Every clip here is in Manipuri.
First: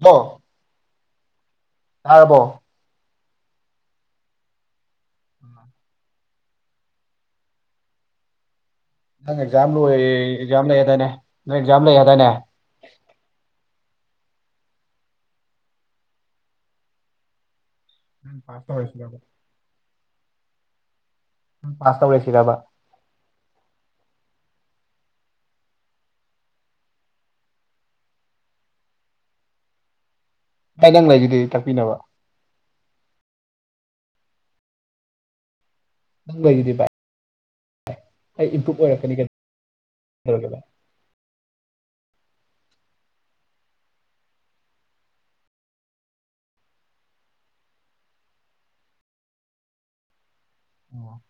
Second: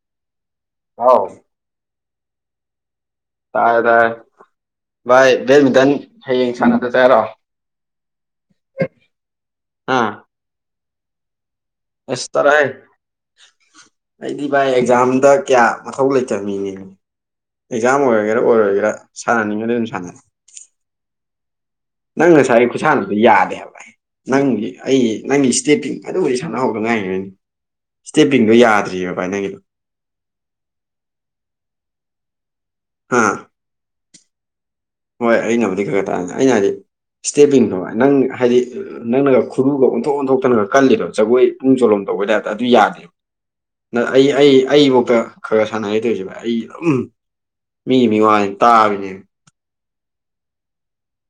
ꯍꯣ ꯑꯥꯎ ꯊꯔꯕꯣ ꯇꯥꯔꯦ ꯇꯥꯔꯦ ꯚꯥꯏ ꯕꯦꯠꯃꯤꯟꯇꯟ ꯍꯌꯦꯡ ꯁꯥꯟꯅ ꯆꯠꯁꯦ ꯍꯥꯏꯔꯣ ꯅꯪ ꯑꯦꯛꯖꯥꯝ ꯂꯣꯏꯔꯦꯌꯦ ꯑꯥ ꯑꯦꯛꯖꯥꯝ ꯂꯩ ꯍꯥꯏꯗꯥꯏꯅꯦ ꯅꯣꯏ ꯑꯦꯛꯖꯥꯝ ꯂꯩ ꯑꯁ ꯍꯥꯏꯗꯥꯏꯅꯦ ꯇꯔꯥꯍꯦ ꯑꯩꯗꯤ ꯚꯥꯏ ꯑꯦꯛꯖꯥꯝꯗ ꯀꯌꯥ ꯃꯊꯧ ꯂꯩꯇꯃꯤꯅꯦ ꯑꯦꯛꯖꯥꯝ ꯅꯪ ꯑꯣꯏꯔꯒꯦꯔꯥ ꯄꯥꯁ ꯑꯣꯏꯔꯣꯏꯒꯦꯔꯥ ꯇꯧꯔꯁꯤꯔꯕ ꯁꯥꯟꯅꯅꯤꯡꯉꯗꯤ ꯑꯗꯨꯝ ꯁꯥꯟꯅꯤ ꯅꯪ ꯄꯥꯁ ꯅꯪ ꯇꯧꯔꯁꯤꯔꯕ ꯉꯁꯥꯏ ꯈꯨꯩꯁꯥꯗꯨꯁꯨ ꯌꯥꯗꯦꯕ ꯑꯩ ꯅꯪꯒꯤ ꯑꯩ ꯅꯪꯒꯤ ꯏꯁꯇꯦꯠꯇꯤꯡ ꯑꯗꯨꯕꯨꯗꯤ ꯁꯅꯥꯍꯥꯎꯗ ꯉꯥꯏꯉꯅꯤ ꯁ꯭ꯇꯦꯄꯤꯡꯗꯣ ꯌꯥꯗ꯭ꯔꯤꯑꯕꯕꯥꯥꯏ ꯅꯪꯒꯤꯗꯣ ꯄꯥꯏ ꯅꯪ ꯂꯩꯕꯤꯗꯤ ꯇꯥꯛꯄꯤꯅꯕ ꯍꯥꯥ ꯍꯣꯏ ꯑꯩꯅꯕꯨꯗꯤ ꯈꯔ ꯈꯔ ꯇꯥꯔꯅꯦ ꯅꯪ ꯑꯩꯅ ꯍꯥꯏꯗꯤ ꯂꯩꯁꯤꯗꯤ ꯚꯥꯏ ꯏꯁꯇꯦꯕꯤꯤꯡꯗꯣ ꯅꯪ ꯑꯩ ꯍꯥꯏꯗꯤ ꯏꯝꯄ꯭ꯔꯨꯞ ꯑꯣꯏꯔꯛꯀꯅꯤ ꯅꯪꯅꯒ ꯈꯨꯔꯨꯒ ꯑꯣꯟꯊꯣꯛ ꯀꯩꯗꯧꯔꯒꯦ ꯚꯥꯏ ꯑꯣꯟꯊꯣꯛꯇꯅꯒ ꯀꯜꯂꯤꯗꯣ ꯖꯒꯣꯏ ꯄꯅꯨꯡ ꯆꯣꯂꯣꯝ ꯇꯧꯕꯩꯗ ꯍꯥꯏꯦ ꯑꯗꯨ ꯌꯥꯗꯦꯕ ꯅ ꯑꯩ ꯑꯩ ꯑꯩꯐꯥꯎꯇ ꯈꯔ ꯁꯥꯟꯅꯔ ꯇꯧꯔꯤꯁꯦꯕ ꯑꯩ ꯑꯗꯨꯝ ꯃꯤ ꯃꯤꯋꯥꯅꯤ ꯇꯥꯕꯅꯦꯕ ꯑꯣ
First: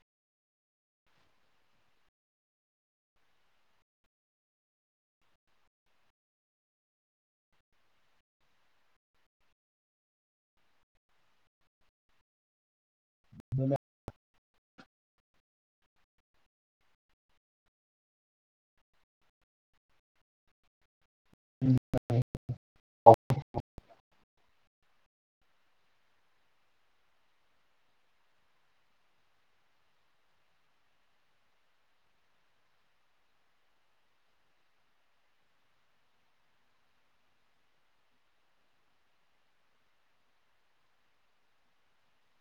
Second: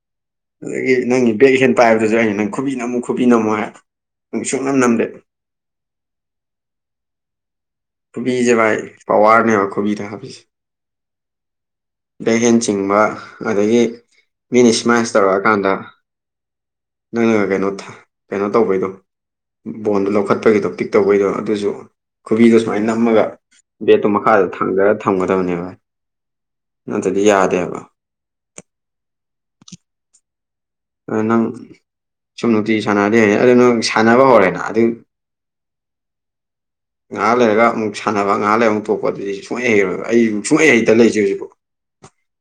ꯑꯗꯒꯤ ꯅꯪꯒꯤ ꯕꯦꯛ ꯍꯦꯟ ꯄꯥꯏꯕꯗꯨꯁꯨ ꯑꯩꯅ ꯅꯪ ꯈꯨꯕꯤ ꯅꯝꯃꯨ ꯈꯨꯕꯤ ꯅꯝꯃꯨ ꯍꯥꯏ ꯅꯪ ꯁꯨꯡꯅꯝ ꯅꯝꯗꯦ ꯈꯨꯣꯕꯤꯁꯦ ꯚꯥꯏ ꯄꯋꯥꯔꯅꯦꯕ ꯈꯨꯣꯕꯤꯗ ꯍꯥꯞꯕꯤꯁꯦ ꯕꯦꯛꯍꯦꯟ ꯆꯤꯡꯕ ꯑꯗꯒꯤ ꯃꯤꯅ ꯏꯁꯃꯥꯏꯜꯁ ꯇꯧꯔꯛꯑꯀꯥꯟꯗ ꯅꯪꯅꯒ ꯀꯩꯅꯣ ꯀꯩꯅꯣ ꯇꯧꯕꯒꯤꯗꯣ ꯕꯣꯟꯗꯣ ꯂꯧꯈꯠꯄꯒꯤꯗꯣ ꯄꯤꯛ ꯇꯧꯕꯩꯗꯣ ꯑꯗꯨꯁꯨ ꯈꯨꯕꯤꯗꯣ ꯁꯨꯃꯥꯏꯅ ꯅꯝꯃꯒ ꯕꯦꯠꯇꯣ ꯃꯈꯥꯗ ꯊꯥꯡꯖꯔꯒ ꯊꯝꯒꯗꯕꯅꯦꯕ ꯅꯠꯇ꯭ꯔꯗꯤ ꯌꯥꯗꯦꯕ ꯀ ꯅꯪ ꯁꯨꯝ ꯅꯨꯡꯇꯤ ꯁꯥꯟꯅꯔꯗꯤ ꯑꯗꯨ ꯅꯪ ꯁꯥꯟꯅꯕ ꯍꯧꯔꯦꯅ ꯑꯗꯨ ꯉꯥꯏꯍꯥꯛ ꯂꯩꯔꯒ ꯑꯃꯨꯛ ꯁꯥꯟꯅꯕ ꯉꯥꯏꯍꯥꯛ ꯂꯩꯔ ꯑꯃꯨꯛ ꯊꯣꯛꯄ ꯑꯗꯨꯗꯤ ꯁꯨꯡꯍꯩ ꯍꯩꯔꯣꯏꯕ ꯑꯩ ꯁꯨꯡꯍꯩ ꯍꯩꯇꯥ ꯂꯩꯖꯦ ꯍꯧꯖꯤꯛꯐꯥꯎ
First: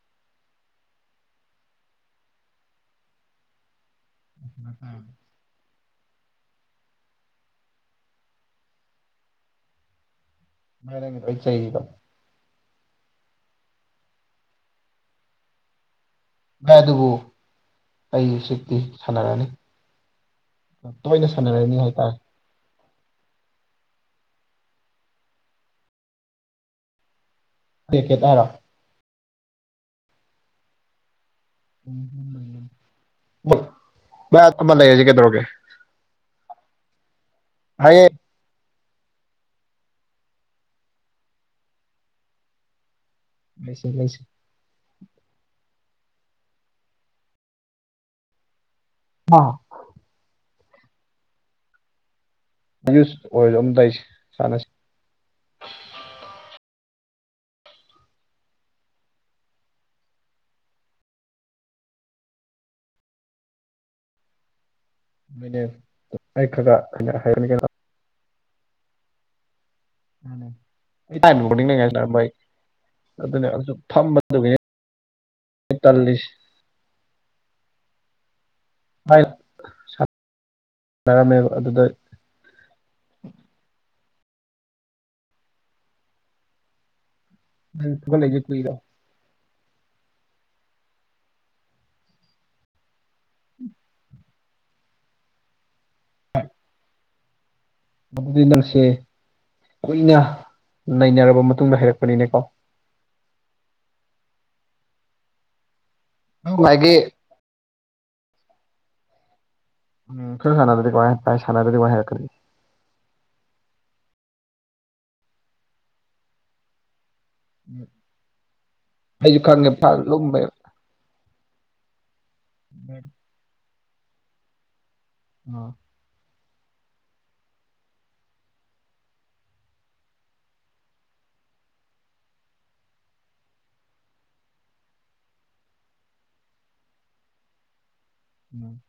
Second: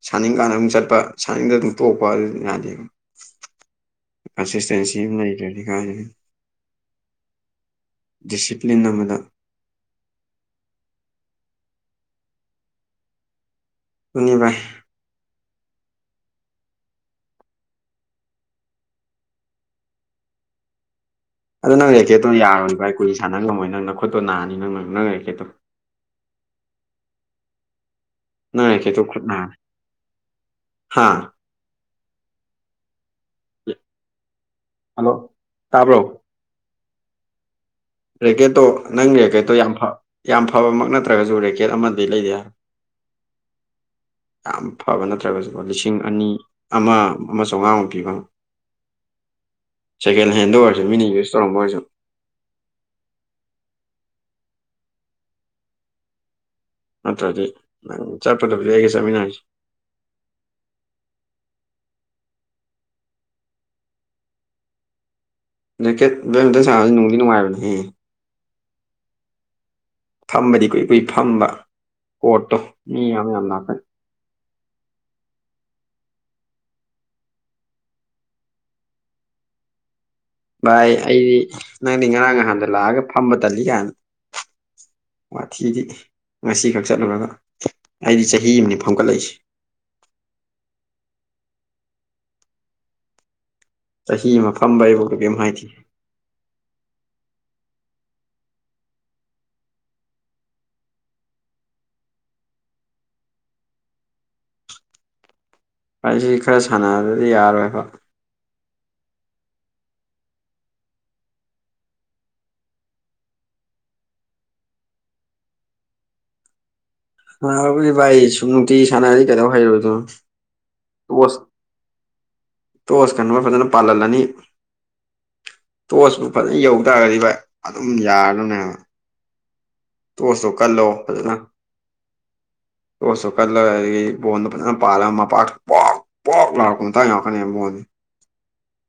ꯁꯥꯅꯤꯡꯀꯥꯟꯗ ꯑꯗꯨꯨꯛ ꯆꯠꯄ ꯁꯥꯅꯤꯡꯗ ꯑꯗꯨꯝ ꯇꯣꯛꯄ ꯑꯗꯨ ꯌꯥꯗꯦ ꯑꯁꯤꯁꯤꯁꯇꯦꯟꯁꯤ ꯑꯃ ꯂꯩꯈ꯭ꯔꯦꯅꯤ ꯀ ꯗꯤꯁꯤꯄ꯭ꯂꯤꯟ ꯑꯃꯗ ꯃꯅ ꯆꯣ ꯎꯅꯤꯕꯥ ꯚꯥꯏ ꯑꯗꯨꯕꯨ ꯑꯩꯁꯤꯛꯇꯤ ꯁꯥꯟꯅꯔꯅꯤ ꯇꯣꯏꯅ ꯁꯥꯟꯅꯔꯅꯤ ꯑꯗ ꯅꯪ ꯍꯥꯏꯇꯥꯔꯦ ꯔꯦꯀꯦꯠꯇꯣ ꯌꯥꯔꯣꯏ꯭ꯔꯚ ꯀꯨꯏꯥꯟꯅ ꯉꯝꯃꯣꯏ ꯅꯪꯅꯣꯠꯇꯣ ꯅꯥꯅꯤ ꯅꯪ ꯅꯪꯅꯦꯀꯦꯠꯇꯣ ꯀ ꯀꯦ ꯇꯔꯣ ꯅ ꯇ ꯍꯥꯥ ꯃ ꯊꯃ ꯂꯩꯁꯤ ꯍꯜꯂꯣ ꯀꯗꯔꯣꯒ ꯇꯥꯕ꯭ꯔꯣ ꯍꯥꯏꯌꯦ ꯔꯦꯀꯦꯠꯇꯣ ꯅꯪ ꯔꯦꯀꯦꯠꯇꯣ ꯌꯥꯝ ꯌꯥꯝ ꯐꯕꯃꯛ ꯅꯠꯇ꯭ꯔꯒꯁꯨ ꯔꯦꯀꯦꯠ ꯑꯃꯗꯤ ꯂꯩꯗꯦ ꯍꯥꯏꯕ ꯎꯝ ꯁ ꯀꯁꯤ ꯌꯥꯝ ꯐꯕ ꯅꯠꯇ꯭ꯔꯒꯁꯨꯀꯣ ꯂꯤꯁꯤꯡ ꯑꯅꯤ ꯑꯃ ꯑꯃ ꯆꯥꯝꯃꯉꯥꯃꯨꯛ ꯄꯤꯕ ꯑ ꯁꯦꯀꯦꯟ ꯍꯦꯟꯗ ꯑꯣꯏꯔꯁꯨ ꯃꯤꯅ ꯌꯨꯁ ꯇꯧꯔꯝꯕ ꯑꯣꯏꯔꯁꯨ ꯌꯨꯁ ꯑꯣꯏꯗꯣ ꯑꯝ ꯇꯧꯁꯦ ꯁꯥꯟꯅꯁꯤ ꯅꯠꯇ꯭ꯔꯗꯤ ꯅꯪ ꯆꯠꯄꯗꯕꯗꯤ ꯑꯩꯒ ꯆꯠꯃꯤꯟꯅꯔꯁꯤꯦ ꯑꯩ ꯖꯦꯀꯦꯠ ꯕꯦꯃꯤꯇꯟ ꯈꯔ ꯁꯥꯕꯁꯤ ꯅꯨꯡꯗꯤ ꯈꯔ ꯍꯩꯔꯛꯀꯅꯤ ꯀꯩꯅꯣ ꯅꯨꯡꯉꯥꯏꯕꯅꯦꯍꯦ ꯐꯝꯕꯗꯤ ꯀꯨꯏ ꯀꯨꯏ ꯐꯝꯕ ꯑꯩ ꯀꯣꯔꯠꯇꯣ ꯃꯤ ꯌꯥꯝ ꯌꯥꯝ ꯂꯥꯛꯀꯅꯤ ꯇꯅꯤꯡꯉꯥꯏ ꯑꯗꯨꯝꯕ ꯆꯇꯥꯜꯁ [inaudible] ꯚꯥꯏ ꯑꯩꯗꯤ ꯅꯪꯗꯤ ꯉꯔꯥꯡ ꯅꯍꯥꯟꯗ ꯂꯥꯛꯑꯒ ꯐꯝꯕ ꯇꯜꯂꯤ ꯀꯥꯏꯅ ꯋꯥꯊꯤꯗꯤ ꯉꯁꯤꯈꯛ ꯆꯠꯂꯨꯔꯒ ꯅꯪ ꯑꯩꯗꯤ ꯊꯣꯛꯒꯠꯂꯛꯏꯁꯦ ꯆꯍꯤ ꯀꯨꯏꯔꯦ ꯑꯃꯅꯤꯅꯦ ꯐꯝꯒꯠꯂꯛꯏꯁꯦ ꯎꯝ ꯆꯍꯤ ꯑꯃ ꯐꯝꯕ ꯑꯩꯕꯨꯥꯎ ꯀ ꯀꯔꯤꯝ ꯍꯥꯏꯈꯤꯦ ꯃꯗꯨꯗꯤ ꯅꯪꯁꯦ ꯀꯨꯏꯅ ꯅꯩꯅꯔꯕ ꯃꯇꯨꯡꯗ ꯍꯩꯔꯛꯄꯅꯤꯅꯦꯀꯣ ꯑꯩꯁꯤ ꯈꯔ ꯉꯁꯥꯏꯒꯤ ꯁꯥꯟꯅꯗꯗꯤ ꯌꯥꯔꯣꯏꯕ ꯎꯝ ꯈꯔꯥ ꯁꯥꯟꯅꯗ꯭ꯔꯗꯤ ꯀꯃꯥꯏ ꯀꯥꯏ ꯁꯥꯟꯅꯗ꯭ꯔꯗꯤ ꯀꯃꯥꯏ ꯍꯩꯔꯛꯀꯅꯤ ꯁꯥꯅꯔꯕꯨꯗꯤ ꯚꯥꯏ ꯁꯨꯝ ꯅꯨꯡꯇꯤ ꯁꯥꯟꯅꯔꯗꯤ ꯑꯩꯁꯨ ꯀꯩꯗꯧ ꯈꯪꯉꯦ ꯐ ꯍꯩꯔꯣꯏꯗꯣꯏꯅꯣ ꯂꯨꯝꯕꯩ ꯇꯣꯁ ꯇꯣꯁ ꯀꯟꯅꯕ ꯐꯥꯖꯅ ꯄꯥꯜꯍꯜꯂꯅꯤ ꯎꯝ ꯇꯣꯆꯄꯨ ꯐꯖꯅ ꯌꯧ ꯇꯥꯔꯒꯗꯤ ꯑꯗꯨꯝ ꯌꯥꯔꯕꯅꯦꯕ ꯇꯣꯁꯇꯣ ꯀꯜꯂꯣ ꯐꯖꯅ ꯇꯣꯁꯇꯣ ꯀꯜꯂ ꯕꯣꯟꯗꯣ ꯐꯖꯅ ꯄꯥꯜꯂ ꯃꯄꯥꯛ ꯄꯣꯛ ꯄꯣꯛ ꯂꯥꯎꯔꯛꯄ ꯃꯇꯥꯡ ꯌꯥꯎꯔꯛꯀꯅꯤ ꯕꯣꯟꯁꯦ ꯎꯝ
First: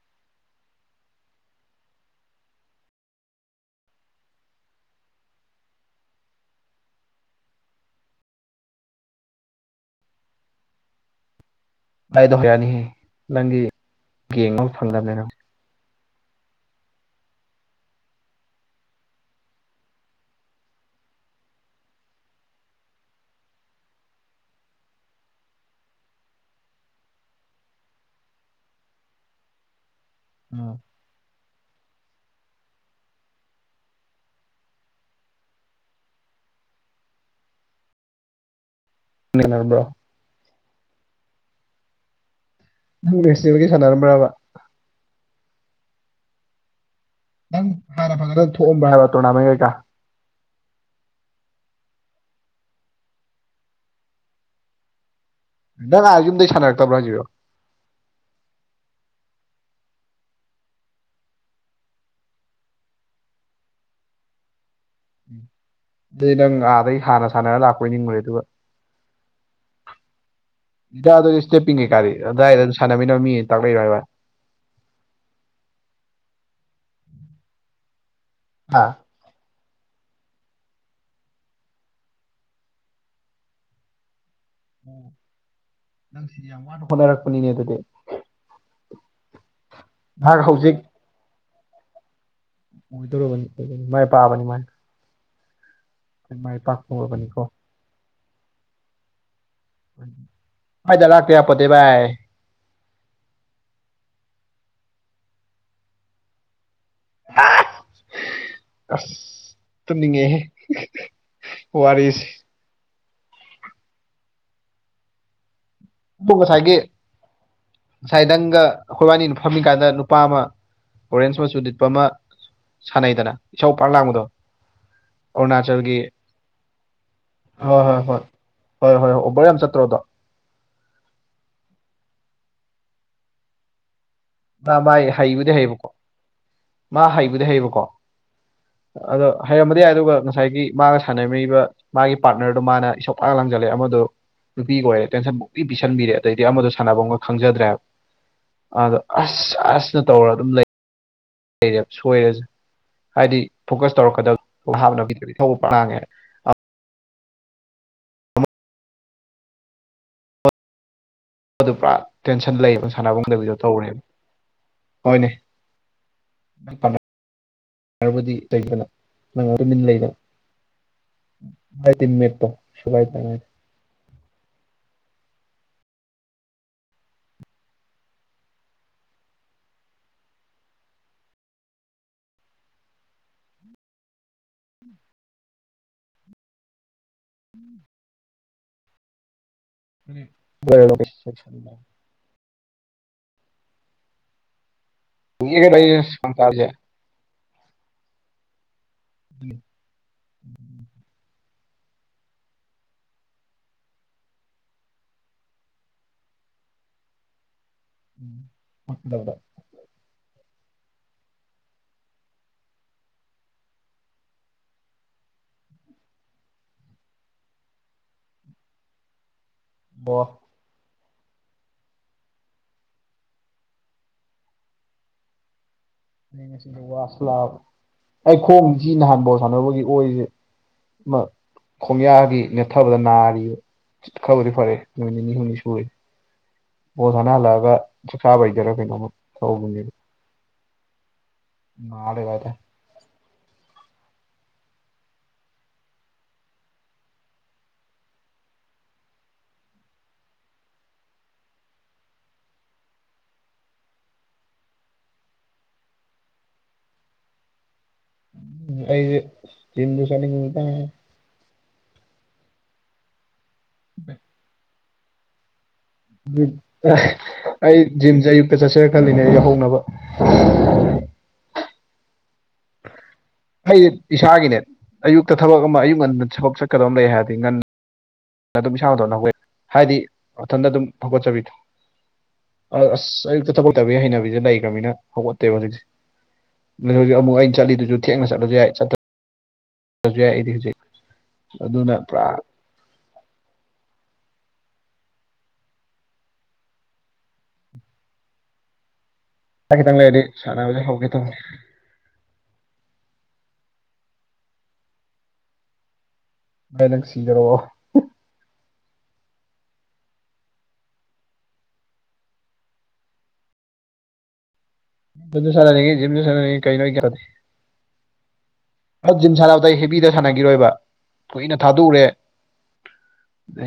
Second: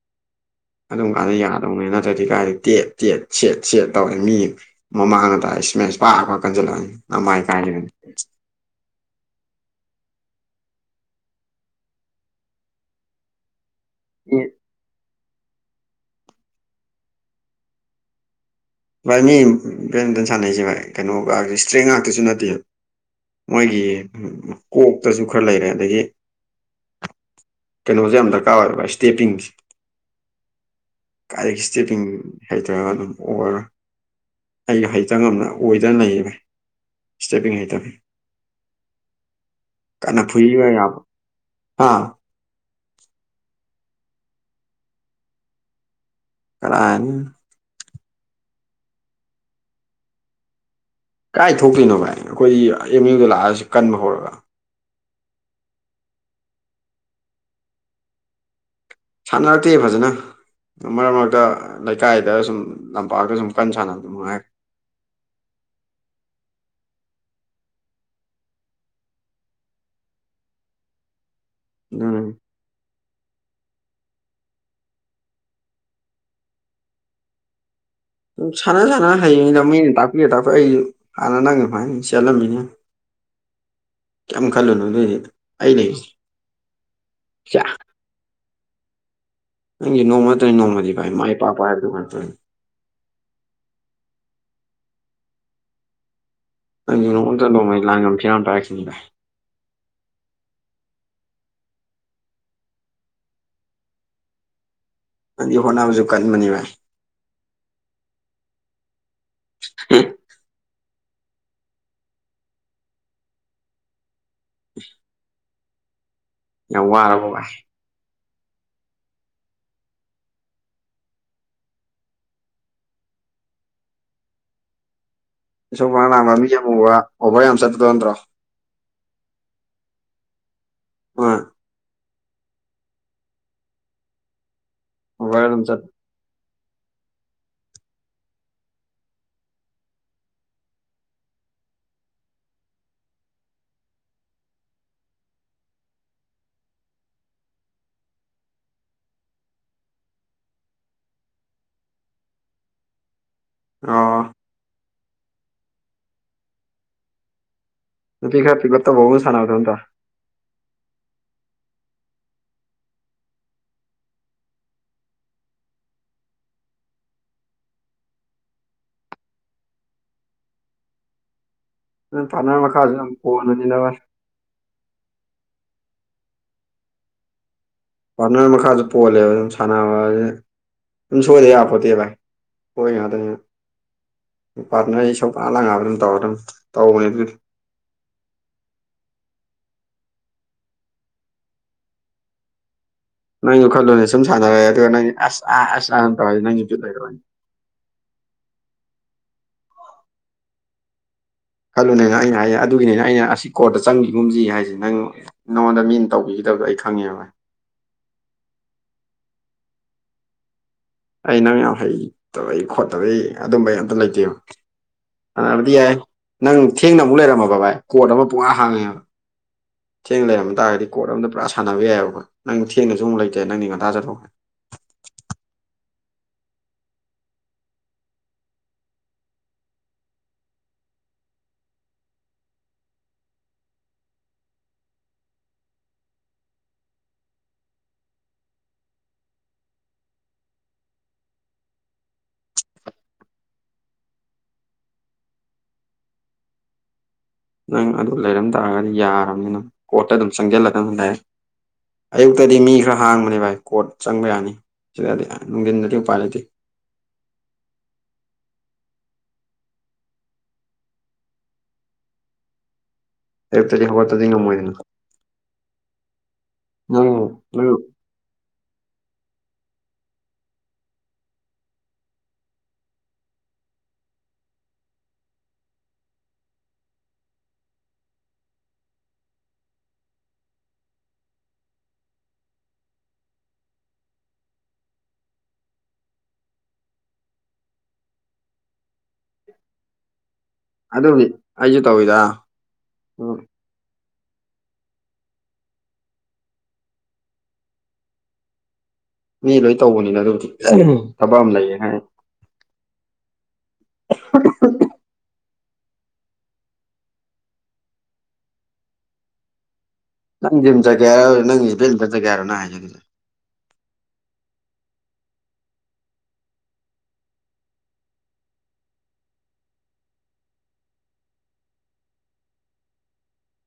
ꯑꯗꯨꯝ ꯀꯥꯟꯗ ꯌꯥꯗꯧꯅꯦ ꯅꯠꯇ꯭ꯔꯗꯤ ꯀꯥꯏꯗꯤ ꯇꯦꯠ ꯇꯦꯠ ꯁꯦꯠ ꯁꯦꯠ ꯇꯧꯔꯦ ꯃꯤ ꯃꯃꯥꯡꯗ ꯇꯥꯏ ꯁ꯭ꯃꯦꯁ ꯄꯥꯛ ꯄꯥꯛ ꯀꯟꯁꯤꯜꯂꯛꯑꯅꯤ ꯅꯃꯥꯏ ꯀꯥꯏ [unintelligible] ꯚꯥꯏ ꯑꯗꯣ ꯍꯩꯔꯛꯑꯅꯤꯍꯦ ꯅꯪꯗꯤ [unintelligible] ꯚꯥꯏ ꯃꯤ ꯕꯦꯠꯃꯤꯟꯇꯟ ꯁꯥꯟꯅꯁꯦ ꯚꯥꯏ ꯀꯩꯅꯣꯒ ꯏꯁꯇ꯭ꯔꯦꯡ ꯉꯥꯛꯇꯁꯨ ꯅꯠꯇꯦꯕ ꯃꯣꯏꯒꯤ ꯀꯣꯛꯇꯁꯨ ꯈꯔ ꯂꯩꯔꯦ ꯑꯗꯒꯤ ꯀꯩꯅꯣꯁꯦ ꯌꯥꯝ ꯗꯔꯀꯥꯔ ꯑꯣꯏꯕ ꯚꯥꯏ ꯁ꯭ꯇꯦꯄꯤꯡꯁꯦ ꯑ ꯀꯥꯏꯗꯒꯤ ꯏꯁꯇꯦꯄꯤꯡ ꯍꯩꯇꯔꯒ ꯑꯗꯨꯝ ꯑꯣꯔꯔꯣꯏ ꯑꯩꯁꯨ ꯍꯩꯇ ꯉꯝꯅ ꯑꯣꯏꯗꯅ ꯂꯩꯌꯦ ꯚꯥꯏ ꯁ꯭ꯇꯦꯄꯤꯡ ꯍꯩꯇꯕꯩ ꯎꯝ [inaudible] ꯅꯕ꯭ꯔꯣ ꯀꯟꯅ ꯐꯨꯏꯕ ꯌꯥꯕ ꯍꯥꯥ ꯅꯪ [unintelligible] ꯒꯤ ꯁꯥꯟꯅꯔꯝꯕ꯭ꯔꯕ ꯀꯔꯥꯏꯗꯩꯅꯣ ꯅꯪ ꯍꯥꯟꯅ ꯐꯅ ꯊꯣꯛꯑꯝꯕꯔ ꯍꯥꯏꯕ ꯇꯣꯔꯅꯥꯃꯦꯟ ꯀꯩꯀꯥ ꯀꯥꯏ ꯊꯣꯛꯇꯣꯏꯅꯣ ꯚꯥꯏ ꯑꯩꯈꯣꯏ ꯑꯦꯝ ꯌꯨꯗ ꯂꯥꯛꯑ ꯀꯟꯕ ꯍꯧꯔꯒ ꯅꯪ ꯑꯥ ꯌꯨꯝꯗꯩ ꯁꯥꯟꯅꯔꯛꯇꯕ꯭ꯔꯣ ꯍꯥꯏꯁꯤꯕꯨ ꯁꯥꯟꯅꯔꯛꯇꯦ ꯐꯖꯅ ꯑꯗꯨ ꯃꯔꯛ ꯃꯔꯛꯇ ꯂꯩꯀꯥꯏꯗ ꯁꯨꯝ ꯂꯝꯄꯥꯛꯇ ꯁꯨꯝ ꯀꯟ ꯁꯥꯟꯅꯕ ꯑꯗꯨꯝ ꯃꯉꯥꯏꯔꯦ ꯑꯗꯨꯗꯤ ꯅꯪ ꯑꯥꯗꯩ ꯍꯥꯟꯅ ꯁꯥꯟꯅꯔ ꯂꯥꯛꯄꯣꯏ ꯅꯤꯡꯉꯨꯔꯦ ꯑꯗꯨꯒ [unintelligible] [unintelligible] ꯏꯁꯇꯦꯄꯤꯡ ꯀꯩꯀꯥꯗꯤ ꯑꯗꯨꯅ ꯑꯗꯥꯏꯗ ꯁꯥꯟꯅꯃꯤꯟꯅꯕ ꯃꯤꯒꯩꯅ ꯇꯥꯛꯂꯛꯏꯔ ꯍꯥꯏꯕ ꯁꯥꯟꯅ ꯍꯥ ꯁꯥꯟꯅ ꯍꯩꯔꯤꯅꯤꯗ ꯃꯤꯅ ꯇꯥꯛꯄꯤꯔ ꯇꯥꯛꯄ ꯑꯩ ꯍꯥꯟꯅ ꯅꯪ ꯁꯨꯃꯥꯏ ꯆꯠꯂꯝꯃꯤꯅꯤ ꯀꯩꯝ ꯈꯜꯂꯨꯅꯨ ꯑꯗꯨꯏꯗꯤ ꯑꯩ ꯂꯩꯔꯤ ꯅꯪꯁꯤ ꯌꯥꯝ ꯋꯥꯅ ꯍꯣꯠꯅꯔꯛꯄꯅꯤꯅꯦ ꯑꯗꯨꯗꯤ [unintelligible] ꯅꯪꯁꯨ ꯅꯣꯡꯃ ꯅꯍꯥꯛ ꯅꯠꯇ꯭ꯔꯗꯤ ꯍꯧꯖꯤꯛ ꯅꯣꯡꯃꯗꯤ ꯚꯥꯏ ꯃꯥꯏ ꯄꯥꯛꯄ ꯍꯥꯏꯕꯗꯨ ꯑꯣꯏꯔꯛꯇꯣꯏ ꯑꯣꯏꯗꯣꯔꯕꯅꯤ [unintelligible] ꯃꯥꯏ ꯄꯥꯛꯑꯕꯅꯤ ꯃꯥꯏ [unintelligible] ꯅꯪꯁꯨ ꯅꯣꯡꯃ ꯑꯣꯏꯔꯕꯅꯤꯀꯣ ꯅꯠꯇ꯭ꯔꯒ ꯅꯣꯡꯃ ꯂꯥꯟꯉꯝ ꯐꯤꯔꯥꯟ ꯄꯥꯔꯛꯈꯤꯅꯤ ꯚꯥꯏ [inaudible] ꯄꯥꯏꯗ ꯂꯥꯛꯇ ꯌꯥꯄꯣꯠꯇꯦ ꯚꯥꯏ ꯅꯪꯗꯤ ꯍꯣꯠꯅꯕꯁꯨ ꯀꯟꯕꯅꯤ ꯚꯥꯏ [unintelligible] ꯑꯁ ꯇꯨꯝꯅꯤꯡꯉꯦꯍꯦ ꯋꯥꯔꯤꯁꯤ [inaudible] [unintelligible] ꯉꯁꯥꯏꯒꯤ ꯌꯥꯝ ꯋꯥꯔꯕ ꯚꯥꯏ ꯉꯁꯥꯏ ꯅꯪꯒ ꯑꯩꯈꯣꯏꯕꯥꯅꯤꯅ ꯐꯝꯃꯤꯀꯥꯟꯗ ꯅꯨꯄꯥ ꯑꯃ ꯑꯣꯔꯦꯟꯖ ꯃꯆꯨ ꯂꯤꯠꯄ ꯑꯃ ꯁꯥꯟꯅꯩꯗꯅ ꯏꯁꯧ ꯄꯥꯡ ꯂꯥꯡꯕꯗꯣ ꯏꯁꯧ ꯑꯔꯨꯅꯥꯆꯜꯒꯤ ꯄꯪꯂꯥꯡ ꯂꯥꯡꯕ ꯃꯤ ꯑꯃꯨꯕ ꯑꯣꯕꯔ ꯌꯥꯝ ꯍꯣꯏ ꯆꯠꯄꯗꯣ ꯍꯣꯏ ꯅꯠꯇ꯭ꯔꯣ ꯍꯣꯏ ꯍꯣꯏ ꯍꯣꯏ ꯑꯣꯕꯔ ꯌꯥꯝ ꯆꯠꯇ꯭ꯔꯣꯗꯣ ꯑ ꯃꯥ ꯃꯥꯥꯏ ꯑꯣꯚꯔ ꯍꯩꯕꯨꯗꯤ ꯑꯗꯨꯝ ꯆꯠ ꯍꯩꯕꯀꯣ ꯃꯥ ꯍꯩꯕꯨꯗꯤ ꯍꯩꯕꯀꯣ ꯑꯗꯣ ꯍꯩꯔꯝꯕꯗꯤ ꯌꯥꯏ ꯑꯗꯨꯒ ꯉꯁꯥꯏꯒꯤ ꯃꯥꯒ ꯁꯥꯟꯅꯃꯤꯕ ꯃꯥꯒꯤ ꯄꯥꯔꯠꯅꯔꯗꯨꯣ ꯃꯥꯅ ꯏꯁꯞ ꯂ ꯂꯪꯖꯜꯂꯦ ꯑꯃꯗꯨ ꯅꯨꯄꯤꯒꯤ ꯑꯣꯏꯔꯦ ꯇꯦꯟꯁꯟ ꯃꯕꯨꯛꯛꯇ ꯄꯤꯁꯟꯕꯤꯔꯦ ꯑꯗꯩꯗꯤ ꯑꯃꯗ ꯁꯥꯟꯅꯕ ꯑꯃꯒ ꯈꯪꯖꯗ꯭ꯔꯦꯕ ꯑꯗꯣ ꯑꯁ ꯑꯁꯅ ꯇꯧꯔ ꯑꯗꯨꯝ ꯂꯩ ꯂꯩꯔꯦ ꯁꯣꯏꯔꯁꯨ ꯍꯥꯏꯗꯤ ꯐꯣꯀꯁ ꯑꯣ ꯇꯧꯔꯛꯀꯗꯕ ꯍꯥꯞꯅꯕꯤꯗꯗꯤ ꯊꯧꯕ ꯄꯥꯡꯉꯦ ꯅꯄꯤꯤ ꯈꯔ ꯄꯤꯒꯄꯣ ꯁꯥꯟꯅꯣꯣ ꯑꯗꯨ ꯄꯨꯔꯥ ꯇꯦꯟꯁꯟ ꯂꯩꯌꯦꯕ ꯁꯥꯟꯅꯕꯨꯡꯗꯕꯤꯗꯣ ꯇꯧꯔꯦꯕ ꯍꯣꯏꯅꯦ ꯕꯨꯗꯤꯩꯗꯅ ꯅꯪ ꯇꯃꯤꯟ ꯂꯩꯗ ꯃꯄꯣ ꯁꯤꯕꯥꯥꯏ ꯇꯉ ꯃꯂꯋꯥ ꯄꯥꯔꯠꯅꯔ ꯃꯈꯥꯁꯨ ꯄꯣꯜꯂꯦꯕ ꯑꯗꯨꯝ ꯁꯥꯟꯅꯕ ꯑꯗꯨꯝ ꯁꯣꯏꯗ ꯌꯥꯄꯣꯠꯇꯦ ꯚꯥꯏ ꯍꯣꯏ ꯌꯥꯗ ꯄꯥꯔꯠꯅꯔ ꯑꯩ ꯁꯧꯄ ꯂꯪꯉꯛꯑ ꯑꯗꯨꯝ ꯇꯧꯔꯒ ꯑꯗꯨꯝ ꯇꯧꯕꯅꯦ ꯑꯗꯨ ꯂꯁ ꯁ ꯅꯪ ꯌꯣꯈꯠꯂꯣꯅꯦ ꯁꯨꯝ ꯁꯥꯟꯅꯔꯛꯑꯦ ꯑꯗꯨꯒ ꯅ ꯑꯁ ꯑꯥ ꯀꯩꯅꯣ ꯑꯁ ꯑ ꯑꯩ ꯁꯪ ꯇꯧꯔꯦ ꯅꯪ ꯇꯥꯕꯁꯦ ꯅꯨꯃꯤꯄꯤꯠ ꯂꯩꯈ꯭ꯔꯣꯏꯅꯤ ꯎꯝ ꯈꯜꯂꯨꯅꯦ ꯑꯩꯅ ꯍꯥꯏꯌꯦ ꯑꯗꯨꯒꯤꯅꯤꯅꯦ ꯑꯩꯅ ꯑꯁꯤ ꯀꯣꯔꯠꯇ ꯆꯪꯕꯤꯒꯨꯝꯁꯤ ꯍꯥꯏꯁꯦ ꯅꯪ ꯅꯉꯣꯟꯗ ꯃꯤꯅ ꯇꯧꯕꯤꯒꯗꯕꯗꯣ ꯑꯩ ꯈꯪꯉꯦꯕ ꯎꯗꯧꯗ ꯑꯩꯅꯪ ꯌꯥꯝ ꯍꯩꯇꯕꯩ ꯈꯣꯠꯇꯕꯩ ꯑꯗꯨꯝꯕ ꯌꯥꯝꯇ ꯂꯩꯇꯦꯕ ꯑꯗꯨꯕꯗꯤ ꯌꯥꯏ ꯅꯪ ꯊꯦꯡꯅ ꯑꯃꯨꯛ ꯂꯩꯔꯝꯃꯕ ꯚꯥꯏ ꯀꯣꯔꯠ ꯑꯃ ꯄꯨꯨꯡꯔꯥ ꯍꯥꯡꯉꯦꯕ ꯑꯣ ꯁꯤꯦꯃ ꯇ ꯍꯥꯏ ꯀꯣꯔꯣꯠ ꯑꯃꯗ ꯄꯨꯔꯥ ꯁꯥꯟꯅꯕ ꯌꯥꯏꯕ ꯑꯩꯈꯣꯏꯪ ꯊꯦꯡꯅꯁꯨ ꯑꯃꯨꯛ ꯂꯩꯇꯦ ꯅꯪꯗꯤ ꯉꯟꯊꯥꯖꯔꯛꯒꯦ ꯉꯁꯤ ꯋꯥꯁꯂꯥ ꯑꯩꯈꯣꯡ ꯁꯤ ꯅꯍꯥꯟ ꯐꯥꯎ ꯁꯥꯟꯅꯕꯒꯤ ꯑꯣꯏꯔꯤꯁꯦ ꯈꯣꯡꯌꯥꯒꯤ ꯅꯦꯠꯊꯕꯗ ꯅꯥꯔꯤꯕ ꯈꯕꯔ ꯐꯔꯦ ꯅꯣꯏꯅꯤꯅꯤ ꯍꯨꯅꯤ ꯁꯋꯦ ꯄꯣꯁꯥꯅ ꯍꯜꯂꯛꯑꯒ ꯆꯁꯥꯕ ꯍꯩꯗꯔꯥ ꯀꯩꯅꯣꯃ ꯊꯧꯕꯅꯤꯗ ꯃꯥꯔꯦ ꯀꯗꯦ ꯅꯪ ꯑꯗꯨ ꯂꯩꯔꯝ ꯇꯥꯔꯒꯗꯤ ꯌꯥꯔꯕꯅꯤꯅꯪ ꯀꯣꯔꯠꯇ ꯑꯗꯨꯝ ꯆꯪꯁꯤꯜꯂꯗꯅ ꯂꯩꯔꯦ ꯑꯌꯨꯛꯇꯗꯤ ꯃꯤ ꯈꯔ ꯍꯥꯡꯕꯅꯦ ꯚꯥꯏ ꯀꯣꯔꯣꯠ ꯆꯪꯕ ꯌꯥꯅꯤ ꯁꯤꯗꯗꯤ ꯅꯨꯡꯊꯤꯟꯗꯗꯤ ꯎꯄꯥꯏ ꯂꯩꯇꯦ ꯑꯩ ꯇꯤꯟ ꯁꯅꯤ ꯉꯇ ꯑꯌꯨꯛꯇꯗꯤ ꯍꯧꯒꯠꯠꯇꯗꯤ ꯉꯝꯃꯣꯏꯗꯅ ꯅꯪ ꯅꯪ ꯑꯩ ꯖꯤꯝꯁꯦ ꯑꯌꯨꯛꯛꯇ ꯆꯠꯁꯦꯔ ꯈꯜꯂꯤꯅꯦ ꯑꯩꯒꯤ ꯍꯧꯅꯕ ꯑꯩ ꯏꯁꯥꯒꯤꯅꯦ ꯑꯌꯨꯛꯇ ꯊꯕꯛ ꯑꯃ ꯑꯌꯨꯛ ꯉꯟꯗ ꯊꯕꯛ ꯆꯠꯀꯗꯕ ꯑꯃ ꯂꯩ ꯍꯥꯏꯔꯗꯤ ꯉꯟꯅ ꯑꯗꯨꯝ ꯏꯁꯥꯡ ꯍꯊꯅ ꯍꯧꯋꯦ ꯍꯥꯏꯗꯤ ꯃꯊꯟꯇ ꯑꯗꯨꯝ ꯍꯧꯒꯠꯆꯕꯤꯗꯣ ꯑ ꯑꯁ ꯑꯌꯨꯛꯇ ꯊꯕꯛꯛꯇꯕ ꯍꯩꯅꯕꯤꯁꯦ ꯂꯩꯈ꯭ꯔꯕꯅ ꯍꯧꯒꯠꯇꯦꯕ ꯍꯧꯖꯤꯛꯁꯦ ꯍꯧꯖꯤꯛ ꯑꯃꯨꯛ ꯑꯩꯅ ꯆꯠꯗꯨꯁꯨ ꯊꯦꯡꯅ ꯆꯠꯂꯁꯨ ꯌꯥꯏ ꯆꯠ ꯍꯧꯖꯤ ꯌꯥ ꯏꯗꯤ ꯍꯧꯖꯤꯛ ꯑꯗꯨꯕꯨꯗꯤ ꯑꯩꯁꯨ ꯑꯗꯨꯅ ꯇꯧꯋꯤꯗ ꯄꯨꯔꯥ ꯎꯝ ꯃꯤ ꯂꯣꯏ ꯈꯤꯇꯪ ꯇꯧꯕꯅꯤꯅ ꯂꯩꯔꯗꯤ ꯑꯗꯨꯕꯨꯗꯤ ꯁꯥꯟꯅꯕꯁꯦ ꯍꯧꯒꯦ ꯇꯧꯅꯤ ꯊꯕꯛ ꯑꯃ ꯂꯩꯌꯦꯅ ꯍ ꯅꯣꯏ ꯅꯪ ꯁꯤꯗꯔꯛꯑꯣ ꯅꯪ ꯖꯤꯝ ꯆꯠꯒꯦꯔ ꯅꯪ ꯏꯐꯤꯜꯗ ꯆꯒꯦꯔꯣꯅ ꯍꯥꯏꯖꯒꯔꯤꯁꯦ ꯝꯁꯨ ꯁꯥꯟꯅꯅꯤꯡꯉꯦ ꯖꯤꯝꯁꯨ ꯁꯥꯟꯅꯅꯤꯡꯉ ꯀꯩꯅꯣ ꯑ ꯖꯤꯝ ꯁꯥꯟꯅꯕꯗ ꯍꯦꯕꯤꯗ ꯁꯥꯟꯅꯈꯤꯔꯣꯏꯕ ꯀꯨꯏꯅ ꯊꯥꯗꯣꯛꯎꯔꯦ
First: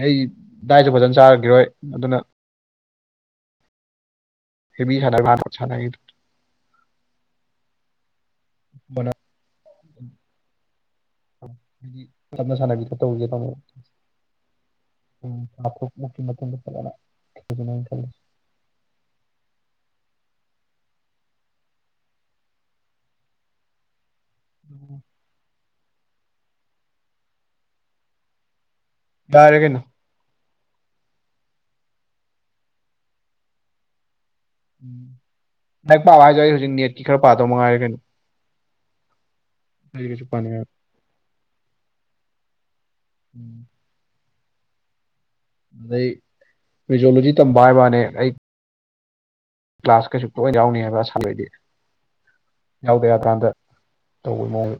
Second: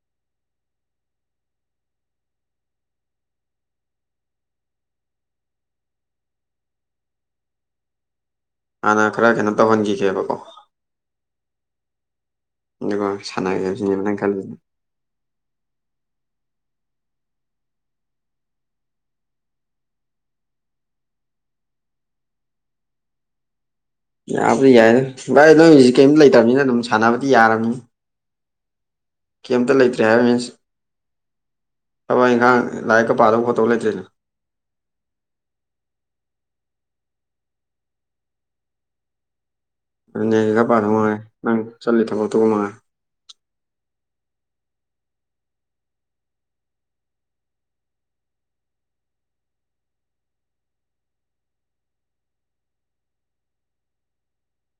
ꯑꯩ ꯗꯥꯏꯁꯨ ꯐꯖꯅ ꯆꯥꯔꯈꯤꯔꯣꯏ ꯑꯗꯨꯅ ꯍꯦꯕꯤ ꯁꯥꯟꯅꯔ ꯁꯥꯟꯅꯔꯤꯗꯣ ꯍꯥꯟꯅ ꯀꯣꯟꯅ ꯈꯔ ꯀꯩꯅꯣ ꯇꯧꯍꯟꯈꯤꯒꯦꯕꯀꯣ ꯇꯞꯅ ꯁꯥꯟꯅꯕꯤꯗ ꯑꯗꯨꯒ ꯇꯧꯁꯦ ꯇ ꯁꯥꯟꯅꯒꯦꯕꯁꯤꯅꯦꯕ ꯅꯪ ꯈꯜꯂꯤꯁꯦ ꯎꯝ ꯐ ꯌꯥꯕꯗꯤ ꯌꯥꯏ ꯚꯥꯏ ꯅꯣꯏ ꯍꯧꯖꯤ ꯀꯔꯤꯝꯇ ꯂꯩꯇꯕꯅꯤꯅ ꯑꯗꯨꯝ ꯁꯥꯟꯅꯕꯗꯤ ꯌꯥꯔꯝꯅꯤ ꯌꯥꯔꯦ ꯀꯩꯝꯇ ꯀꯩꯅꯣ ꯂꯩꯇ꯭ꯔꯦ ꯍꯥꯏꯕ ꯃꯤꯟꯁ ꯊꯕꯛ ꯏꯪꯈꯥꯡ ꯂꯥꯏꯔꯤꯛꯀ ꯄꯥꯗꯕ ꯈꯣꯠꯇꯧ ꯂꯩꯇ꯭ꯔꯤꯅ ꯎꯝ ꯂꯥꯏ ꯄꯥꯕ ꯍꯥꯏꯖ ꯑꯩ ꯍꯧꯖꯤꯛ ꯅꯦꯠꯀꯤ ꯈꯔ ꯄꯥꯗꯧ ꯃꯉꯥꯏꯔꯦ ꯀꯩꯅꯣ ꯑꯩ ꯀꯩꯁꯨ ꯄꯥꯅꯤꯡꯉꯥꯏ ꯑꯗꯨꯅꯦꯒ ꯄꯗ ꯃꯥꯉꯦ ꯅꯪ ꯆꯠꯂꯤ ꯊꯕꯗꯒ ꯃꯥꯉꯦ ꯎꯝ ꯑꯗꯩ ꯐꯖꯣꯂꯣꯖꯤ ꯇꯝꯕ ꯍꯥꯏ ꯃꯥꯅꯦ ꯑꯩ ꯀ꯭ꯂꯥꯁ ꯀꯩꯁꯨ ꯄꯂ ꯌꯥꯎꯅꯤ ꯍꯥꯏꯕ ꯑꯁ ꯁꯥꯟꯗꯣꯏꯗꯗꯤ ꯌꯥꯎꯗ ꯍꯥꯏꯀꯥꯟꯗ ꯇꯧꯕꯒꯤ ꯃꯑꯣꯡ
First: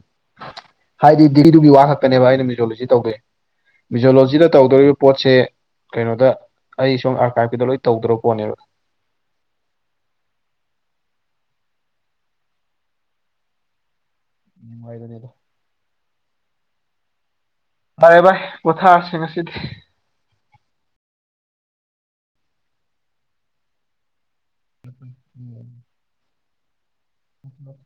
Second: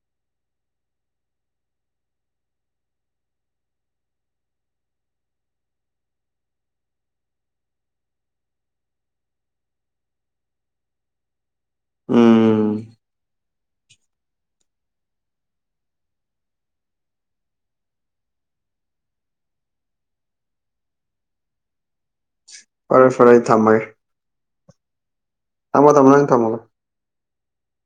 ꯍꯥꯏꯗꯤ ꯗꯤꯒ꯭ꯔꯤꯗꯨꯒꯤ ꯋꯥ ꯈꯛꯛꯇꯅꯦꯕ ꯑꯩꯅ ꯃꯤꯖꯣꯂꯣꯖꯤ ꯇꯧꯗꯦ ꯃꯤꯖꯣꯂꯣꯖꯤꯗ ꯇꯧꯗꯣꯔꯤꯕ ꯄꯣꯠꯁꯦ ꯀꯩꯅꯣꯗ ꯑꯩ ꯁꯣꯝ ꯑꯥꯔꯀꯥ ꯀꯗ ꯂꯣꯏ ꯇꯧꯗ꯭ꯔꯕ ꯄꯣꯠꯅꯦꯕ ꯎꯝ ꯎ ꯑꯣꯏꯗꯗꯤꯗ ꯚꯔꯦ ꯚꯥꯏ ꯄꯣꯊꯥꯁꯤꯡ ꯑꯁꯤꯗꯤ ꯐꯔꯦ ꯐꯔꯦ ꯊꯝꯃꯒꯦ ꯎꯝ ꯊꯝꯃꯣ ꯊꯝꯃ ꯅꯪ ꯊꯃꯣ ꯃꯂ